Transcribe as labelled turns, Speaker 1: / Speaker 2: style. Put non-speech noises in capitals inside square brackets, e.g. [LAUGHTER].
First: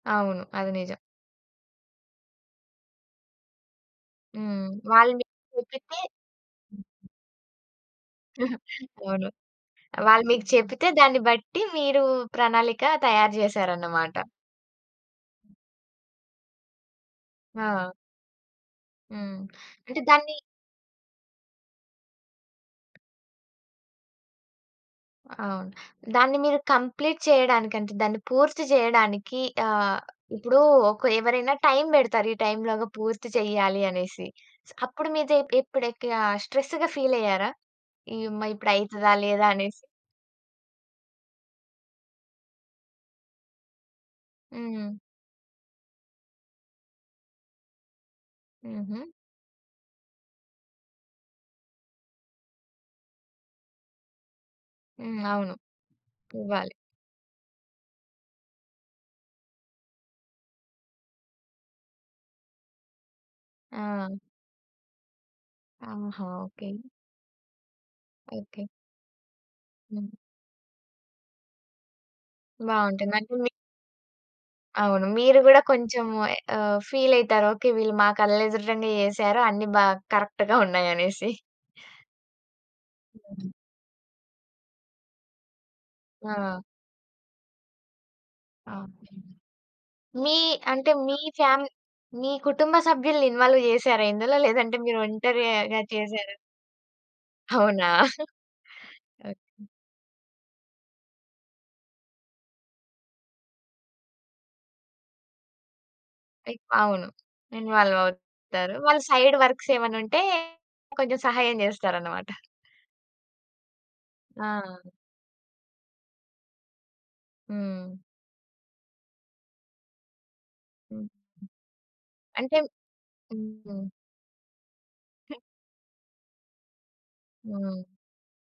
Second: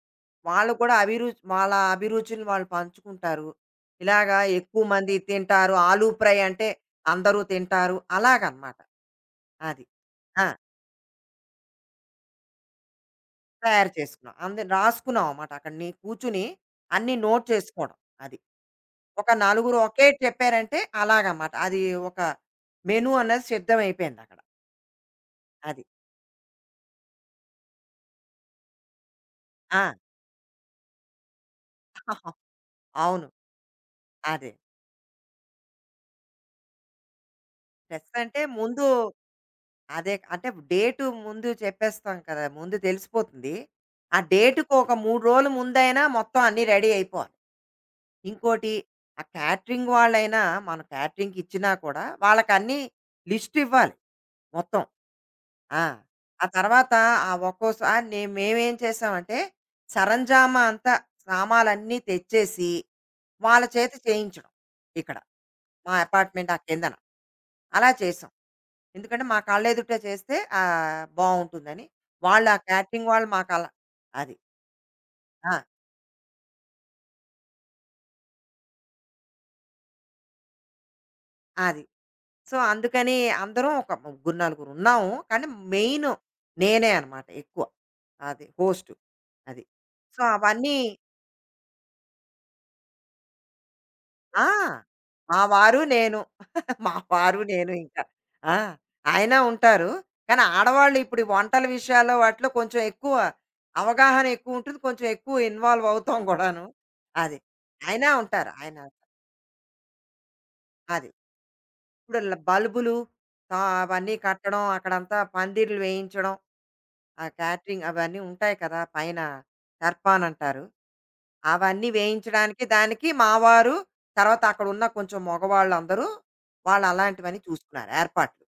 Speaker 1: అవును.
Speaker 2: వాళ్ళ
Speaker 1: అది
Speaker 2: కూడా
Speaker 1: నిజం.
Speaker 2: అభిరుచి వాళ్ళ అభిరుచిని వాళ్ళు పంచుకుంటారు. ఇలాగ
Speaker 1: హ్మ్.
Speaker 2: ఎక్కువ
Speaker 1: వాళ్ళు
Speaker 2: మంది
Speaker 1: మీకు
Speaker 2: తింటారు.
Speaker 1: చెప్పితే
Speaker 2: ఆలు ఫ్రై అంటే అందరూ తింటారు.
Speaker 1: [CHUCKLES]
Speaker 2: అలాగనమాట.
Speaker 1: అవును.
Speaker 2: అది.
Speaker 1: వాళ్ళు మీకు
Speaker 2: ఆ!
Speaker 1: చెప్పితే దాన్ని బట్టి మీరు ప్రణాళిక తయారు
Speaker 2: తయారు
Speaker 1: చేసారన్నమాట.
Speaker 2: చేసుకున్నా. అంద రాసుకున్నాం మాట. అక్కడ ని కూర్చొని, అన్ని నోట్
Speaker 1: ఆ!
Speaker 2: చేసుకోవడం. అది. ఒక
Speaker 1: హ్మ్.
Speaker 2: నలుగురు
Speaker 1: అంటే
Speaker 2: ఓకే
Speaker 1: దాన్ని
Speaker 2: చెప్పారంటే, అలాగమాట. అది. ఒక మెను అన్నది సిద్ధం అయిపోయిందక్కడ.
Speaker 1: అవును.
Speaker 2: అది.
Speaker 1: దాన్ని మీరు కంప్లీట్ చేయడానికి అంటే, దాన్ని పూర్తి చేయడానికి
Speaker 2: ఆ!
Speaker 1: ఆహ్, ఇప్పుడు ఒక ఎవరైనా టైమ్ బెడతారు.
Speaker 2: [CHUCKLES]
Speaker 1: ఈ టైమ్‌లోగా
Speaker 2: అవును.
Speaker 1: పూర్తి చేయాలి అనేసి.
Speaker 2: అదే.
Speaker 1: అప్పుడు మీదె ఎప్పుడెక్కియా స్ట్రెస్‌గా ఫీలయ్యారా?
Speaker 2: స్ట్రెస్ అంటే
Speaker 1: ఇమ్మా! ఇప్పుడు
Speaker 2: ముందు,
Speaker 1: అయితదా లేదా అనేసి.
Speaker 2: అదే అంటే డేటు ముందు చెప్పేస్తాం కదా! ముందు తెలిసిపోతుంది. ఆ డేట్‌ కొక
Speaker 1: హ్మ్.
Speaker 2: 3 రోలు ముందైనా, మొత్తం అన్నీ రెడీ అయిపోవాలి. ఇంకోటి,
Speaker 1: హుహు.
Speaker 2: ఆ కేటరింగ్ వాళ్ళైనా మనం కేటరింగ్‌ కిచ్చినా కూడా వాళ్ళకి అన్ని లిస్ట్ ఇవ్వాలి. మొత్తం.
Speaker 1: హ్మ్. అవును.
Speaker 2: ఆ! ఆ
Speaker 1: ఇవ్వాలి.
Speaker 2: తర్వాత, ఆ ఒక్కోసారి నె మేమేం చేసామంటే, సరంజామా అంతా, సామాలన్నీ తెచ్చేసి వాళ్ళ చేత
Speaker 1: ఆ!
Speaker 2: చేయించాం. ఇక్కడ. మా
Speaker 1: ఆహా!
Speaker 2: అపార్ట్మెంట్ ఆ
Speaker 1: ఓకే.
Speaker 2: కిందన. అలా చేసాం.
Speaker 1: ఓకే.
Speaker 2: ఎందుకంటే, మా కళ్ళెదుటే
Speaker 1: హ్మ్.
Speaker 2: చేస్తే ఆహ్, బావుంటుందని. వాళ్ళా ఆ కేటరింగ్
Speaker 1: బావుంటుంది.
Speaker 2: వాళ్ళు
Speaker 1: అంటే మి
Speaker 2: మాకలా అది.
Speaker 1: అవును. మీరు కూడా
Speaker 2: ఆ!
Speaker 1: కొంచెం ఎ ఆహ్, ఫీలైతారు అయితారు. ఓకే. వీళ్ళు మా కళ్ళెదుటనే చేసారు. అన్నీ బా కరెక్ట్‌గా [CHUCKLES] ఉన్నాయనేసి.
Speaker 2: అది. సో, అందుకని
Speaker 1: హ్మ్.
Speaker 2: అందరం ఒక ముగ్గురు నలుగురున్నాము. కానీ మెయిన్
Speaker 1: ఆ!
Speaker 2: నేనే అన్నమాట ఎక్కువ. అది
Speaker 1: ఆ!
Speaker 2: హోస్టు.
Speaker 1: ఓకే.
Speaker 2: అది. సో,
Speaker 1: మీ
Speaker 2: అవన్నీ
Speaker 1: అంటే మీ ఫ్యామి మీ కుటుంబ సభ్యులని ఇన్వాల్వ్ చేసారా ఇందులో?
Speaker 2: ఆ!
Speaker 1: [CHUCKLES] లేదంటే మీరు
Speaker 2: మా
Speaker 1: ఒంటరిగా
Speaker 2: వారు నేను.
Speaker 1: చేసారా?
Speaker 2: [CHUCKLES] మా వారు నేను
Speaker 1: అవునా?
Speaker 2: ఇంక. ఆ!
Speaker 1: ఓకే.
Speaker 2: ఆయనా ఉంటారు. కానీ ఆడవాళ్ళిప్పుడు వంటల విషయాల్లో వాటిలో, కొంచెం ఎక్కువ అవగాహనెక్కువుంటుంది. కొంచెం ఎక్కువ ఇన్వాల్వ్ అవుతాం [CHUCKLES]
Speaker 1: ఎ
Speaker 2: కూడాను.
Speaker 1: అవును.
Speaker 2: అది.
Speaker 1: ఇన్వాల్వ్
Speaker 2: ఆయనా ఉంటారు.
Speaker 1: అవుతారు.
Speaker 2: ఆయన
Speaker 1: వాళ్ళ సైడ్ వర్క్స్ ఏమైనా ఉంటే
Speaker 2: అది.
Speaker 1: కొంచెం సహాయం [CHUCKLES]
Speaker 2: ఇప్పుడు
Speaker 1: జేస్తారన్నమాట.
Speaker 2: ల బల్బులు ఆహ్, అవన్నీ కట్టడం,
Speaker 1: ఆ!
Speaker 2: అక్కడంతా పందిర్లు వేయించడం. ఆ కేటరింగ్
Speaker 1: హ్మ్.
Speaker 2: అవన్నీ ఉంటాయి కదా! పైన దర్బాన్ అంటారు.
Speaker 1: హ్మ్.
Speaker 2: అవన్నీ
Speaker 1: అంటే
Speaker 2: వేయించడానికి దానికి మా
Speaker 1: హ్మ్.
Speaker 2: వారు,
Speaker 1: హ్మ్.
Speaker 2: తర్వాత అక్కడున్న కొంచెం మొగవాళ్ళు అందరూ, వాళ్ళ అలాంటివన్నీ
Speaker 1: హ్మ్.
Speaker 2: చూసుకున్నారు. ఏర్పాట్లు.